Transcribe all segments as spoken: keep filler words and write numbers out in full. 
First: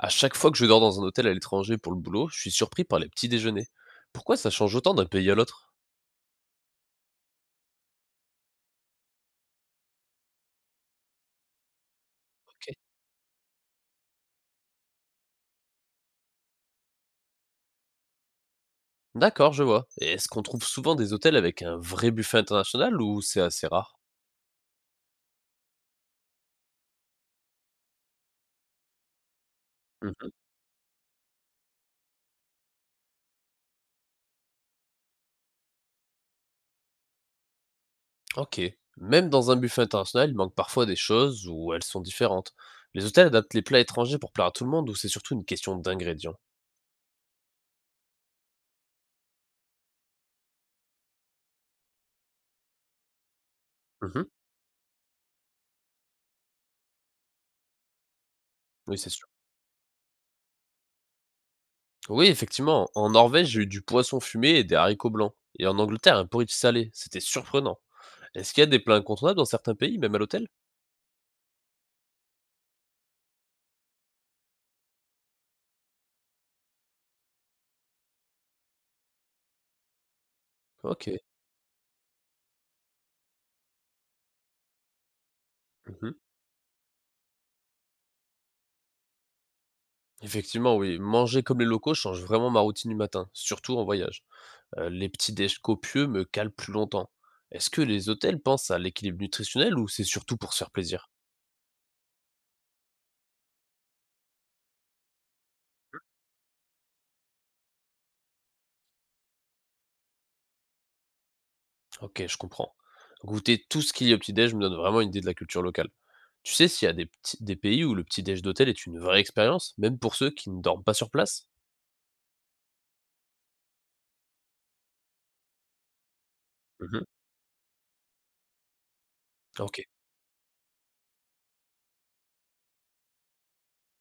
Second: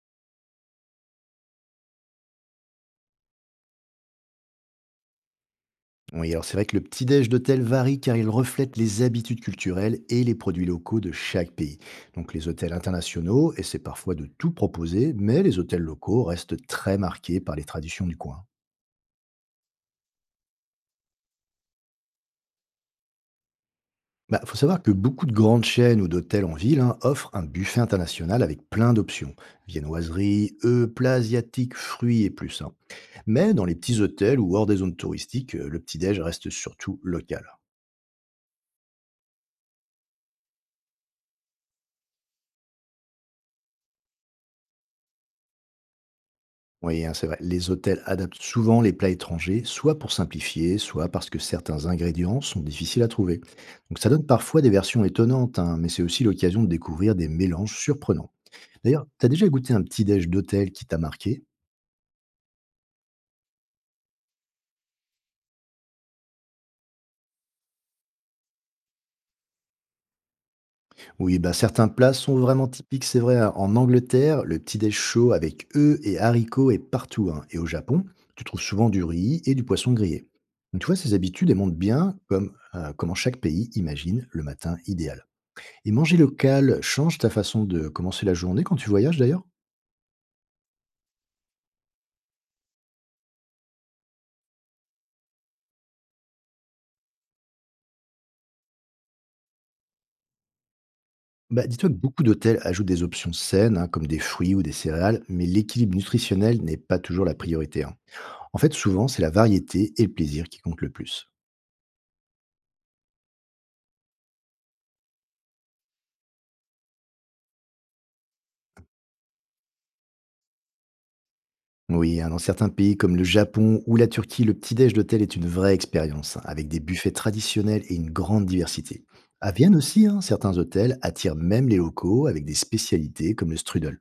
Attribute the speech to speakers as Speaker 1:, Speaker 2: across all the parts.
Speaker 1: À chaque fois que je dors dans un hôtel à l'étranger pour le boulot, je suis surpris par les petits déjeuners. Pourquoi ça change autant d'un pays à l'autre?
Speaker 2: Oui, alors c'est vrai que le petit-déj d'hôtel varie car il reflète les habitudes culturelles et les produits locaux de chaque pays. Donc les hôtels
Speaker 1: Ok.
Speaker 2: internationaux essaient parfois de tout proposer, mais les hôtels locaux restent très marqués par les traditions du coin.
Speaker 1: D'accord, je vois. Et est-ce qu'on trouve souvent des hôtels avec un vrai buffet international ou c'est assez rare?
Speaker 2: Bah, faut savoir que beaucoup de grandes chaînes ou d'hôtels en ville hein, offrent un buffet international avec plein d'options.
Speaker 1: Mhm.
Speaker 2: Viennoiseries, œufs, plats asiatiques, fruits et plus, hein. Mais dans les petits hôtels ou hors des zones touristiques, euh, le petit-déj reste surtout local.
Speaker 1: Ok. Même dans un buffet international, il manque parfois des choses ou elles sont différentes. Les hôtels adaptent les plats étrangers pour plaire à tout le monde ou c'est surtout une question d'ingrédients?
Speaker 2: Oui, hein, c'est vrai. Les hôtels adaptent souvent les plats étrangers, soit pour simplifier, soit parce que certains ingrédients sont difficiles à trouver. Donc ça donne
Speaker 1: Mhm.
Speaker 2: parfois des versions étonnantes, hein, mais c'est aussi l'occasion de découvrir des mélanges surprenants.
Speaker 1: Oui,
Speaker 2: D'ailleurs,
Speaker 1: c'est
Speaker 2: t'as
Speaker 1: sûr.
Speaker 2: déjà goûté un petit déj d'hôtel qui t'a marqué?
Speaker 1: Oui, effectivement. En Norvège, j'ai eu du poisson fumé et des haricots blancs. Et en Angleterre, un porridge salé. C'était surprenant. Est-ce qu'il y a des plats incontournables dans certains pays, même à l'hôtel?
Speaker 2: Oui, bah certains plats sont vraiment typiques, c'est vrai, hein. En Angleterre, le petit déj chaud avec œufs et haricots est partout, hein. Et au Japon, tu trouves souvent du riz et du poisson grillé. Donc tu vois, ces
Speaker 1: OK.
Speaker 2: habitudes, elles montrent bien comme, euh, comment chaque pays imagine le matin idéal. Et
Speaker 1: Mmh.
Speaker 2: manger local change ta façon de commencer la journée quand tu voyages d'ailleurs?
Speaker 1: Effectivement, oui, manger comme les locaux change vraiment ma routine du matin, surtout en voyage. Heu, les petits déj copieux me calent plus longtemps. Est-ce que les hôtels pensent à l'équilibre nutritionnel ou c'est surtout pour se faire plaisir?
Speaker 2: Bah, dis-toi que beaucoup d'hôtels ajoutent des options saines, hein, comme des fruits ou des céréales, mais l'équilibre nutritionnel n'est pas toujours la priorité, hein. En fait, souvent, c'est la variété et le plaisir qui comptent le plus.
Speaker 1: OK, je comprends. Goûter tout ce qu'il y a au petit déj me donne vraiment une idée de la culture locale. Tu sais s'il y a des petits des pays où le petit déj d'hôtel est une vraie expérience, même pour ceux qui ne dorment pas sur place?
Speaker 2: Oui, hein, dans certains pays comme le Japon ou la Turquie, le petit-déj d'hôtel est une vraie expérience, hein, avec des
Speaker 1: Mmh.
Speaker 2: buffets traditionnels et une grande diversité. À Vienne
Speaker 1: OK.
Speaker 2: aussi, hein, certains hôtels attirent même les locaux avec des spécialités comme le strudel.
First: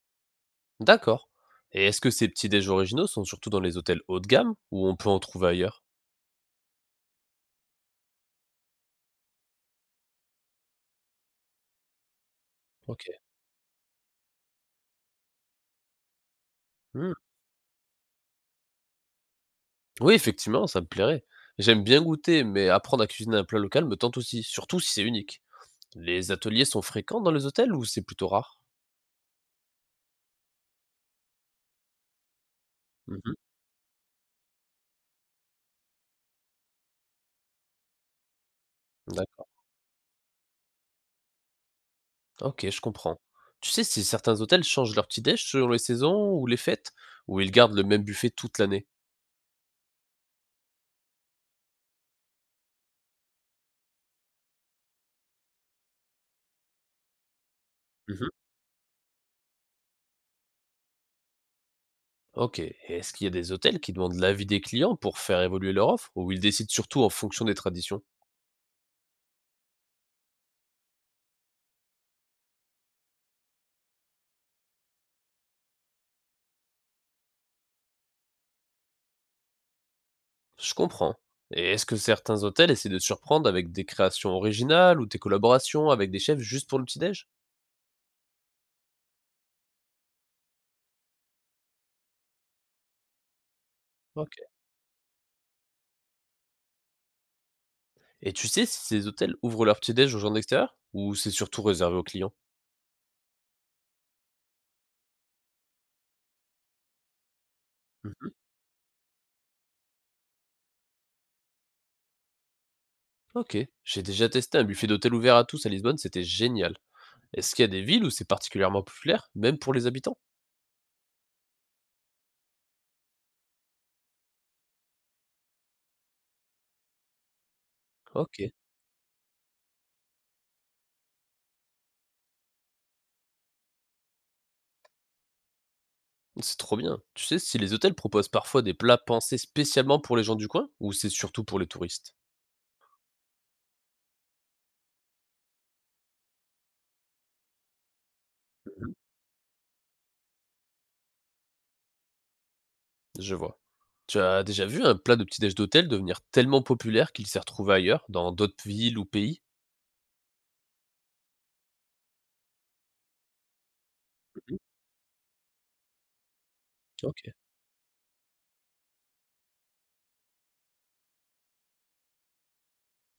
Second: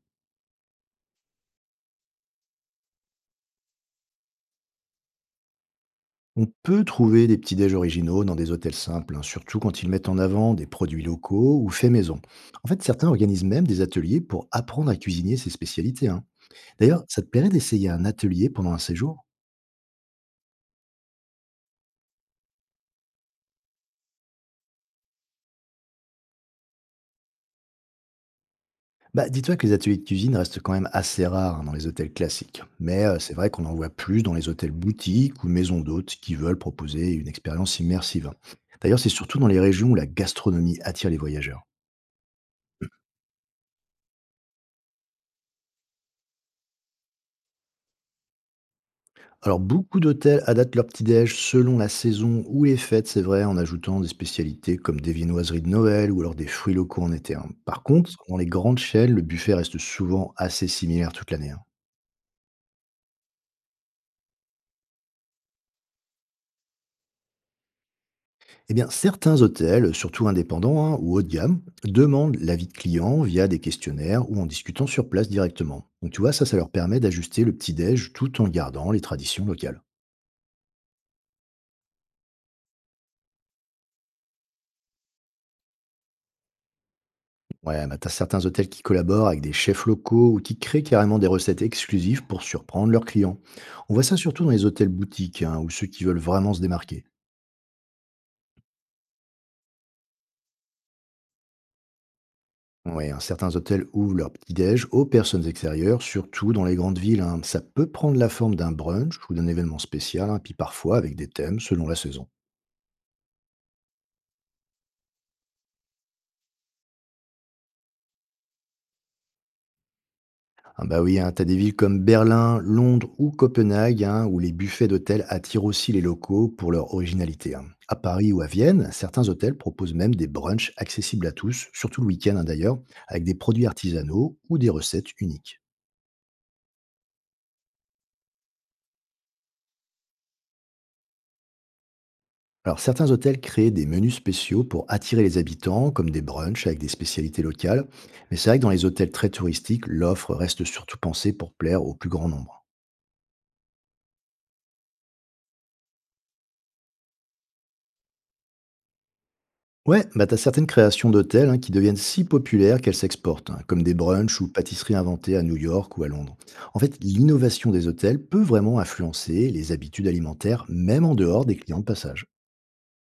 Speaker 1: D'accord. Et est-ce que ces petits déj originaux sont surtout dans les hôtels haut de gamme ou on peut en trouver ailleurs?
Speaker 2: On peut trouver des petits déj originaux dans des hôtels simples, hein, surtout quand ils mettent en avant des produits locaux ou faits maison. En fait,
Speaker 1: OK.
Speaker 2: certains organisent même des ateliers pour apprendre à cuisiner ses spécialités, hein. D'ailleurs,
Speaker 1: Mmh.
Speaker 2: ça te plairait d'essayer un atelier pendant un séjour?
Speaker 1: Oui, effectivement, ça me plairait. J'aime bien goûter, mais apprendre à cuisiner un plat local me tente aussi, surtout si c'est unique. Les ateliers sont fréquents dans les hôtels ou c'est plutôt rare?
Speaker 2: Bah, dis-toi que les ateliers de cuisine restent quand même assez rares hein, dans les hôtels classiques. Mais euh, c'est
Speaker 1: Mhm.
Speaker 2: vrai qu'on en voit plus dans les hôtels boutiques ou maisons d'hôtes qui veulent proposer une expérience immersive, hein. D'ailleurs, c'est surtout dans
Speaker 1: D'accord.
Speaker 2: les régions où la gastronomie attire les voyageurs.
Speaker 1: Ok, je comprends. Tu sais si certains hôtels changent leur petit déj selon les saisons ou les fêtes, ou ils gardent le même buffet toute l'année?
Speaker 2: Alors, beaucoup d'hôtels adaptent leur petit-déj selon la saison ou les fêtes, c'est vrai, en ajoutant des spécialités comme des viennoiseries de Noël ou alors des fruits locaux en été, hein. Par contre,
Speaker 1: Mhm.
Speaker 2: dans les grandes chaînes, le buffet reste souvent assez similaire toute l'année, hein.
Speaker 1: Ok. Et est-ce qu'il y a des hôtels qui demandent l'avis des clients pour faire évoluer leur offre, ou ils décident surtout en fonction des traditions?
Speaker 2: Eh bien, certains hôtels, surtout indépendants hein, ou haut de gamme, demandent l'avis de clients via des questionnaires ou en discutant sur place directement. Donc, tu vois, ça, ça leur permet d'ajuster le petit-déj tout en gardant les traditions locales.
Speaker 1: Je comprends. Et est-ce que certains hôtels essaient de surprendre avec des créations originales ou des collaborations avec des chefs juste pour le petit déj?
Speaker 2: Ouais, bah, t'as certains hôtels qui collaborent avec des chefs locaux ou qui créent carrément des recettes exclusives pour surprendre leurs clients. On voit ça
Speaker 1: Ok.
Speaker 2: surtout dans les hôtels boutiques hein, ou ceux qui veulent vraiment se démarquer.
Speaker 1: Et tu sais si ces hôtels ouvrent leur petit-déj aux gens d'extérieur? Ou c'est surtout réservé aux clients?
Speaker 2: Ouais, hein, certains hôtels ouvrent leur petit-déj aux personnes extérieures, surtout dans les grandes villes, hein. Ça peut prendre la
Speaker 1: Mmh.
Speaker 2: forme d'un brunch ou d'un événement spécial, hein, puis parfois avec des thèmes selon la saison.
Speaker 1: OK. J'ai déjà testé un buffet d'hôtel ouvert à tous à Lisbonne, c'était génial. Est-ce qu'il y a des villes où c'est particulièrement populaire, même pour les habitants?
Speaker 2: Ah bah oui, hein, t'as des villes comme Berlin, Londres ou Copenhague, hein, où les buffets d'hôtels attirent aussi les locaux pour leur originalité, hein. À Paris ou à
Speaker 1: OK,
Speaker 2: Vienne, certains hôtels proposent même des brunchs accessibles à tous, surtout le week-end hein, d'ailleurs, avec des produits artisanaux ou des recettes uniques.
Speaker 1: c'est trop bien. Tu sais si les hôtels proposent parfois des plats pensés spécialement pour les gens du coin? Ou c'est surtout pour les touristes?
Speaker 2: Alors certains hôtels créent des menus spéciaux pour attirer les habitants, comme des brunchs avec des spécialités locales, mais c'est vrai que dans les
Speaker 1: Mmh.
Speaker 2: hôtels très touristiques, l'offre reste surtout pensée pour plaire au plus grand nombre.
Speaker 1: Je vois. Tu as déjà vu un plat de petit-déj d'hôtel devenir tellement populaire qu'il s'est retrouvé ailleurs, dans d'autres villes ou pays?
Speaker 2: Ouais, bah t'as certaines créations d'hôtels hein, qui deviennent si populaires qu'elles s'exportent, hein, comme des brunchs ou
Speaker 1: Mmh.
Speaker 2: pâtisseries inventées à New York ou à Londres. En fait,
Speaker 1: OK.
Speaker 2: l'innovation des hôtels peut vraiment influencer les habitudes alimentaires, même en dehors des clients de passage.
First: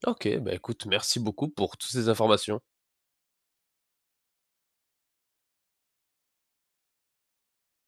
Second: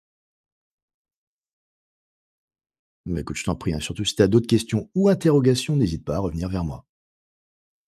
Speaker 1: OK, bah écoute, merci beaucoup pour toutes ces informations.
Speaker 2: Mais écoute, je t'en prie, hein, surtout si t'as d'autres questions ou interrogations, n'hésite pas à revenir vers moi.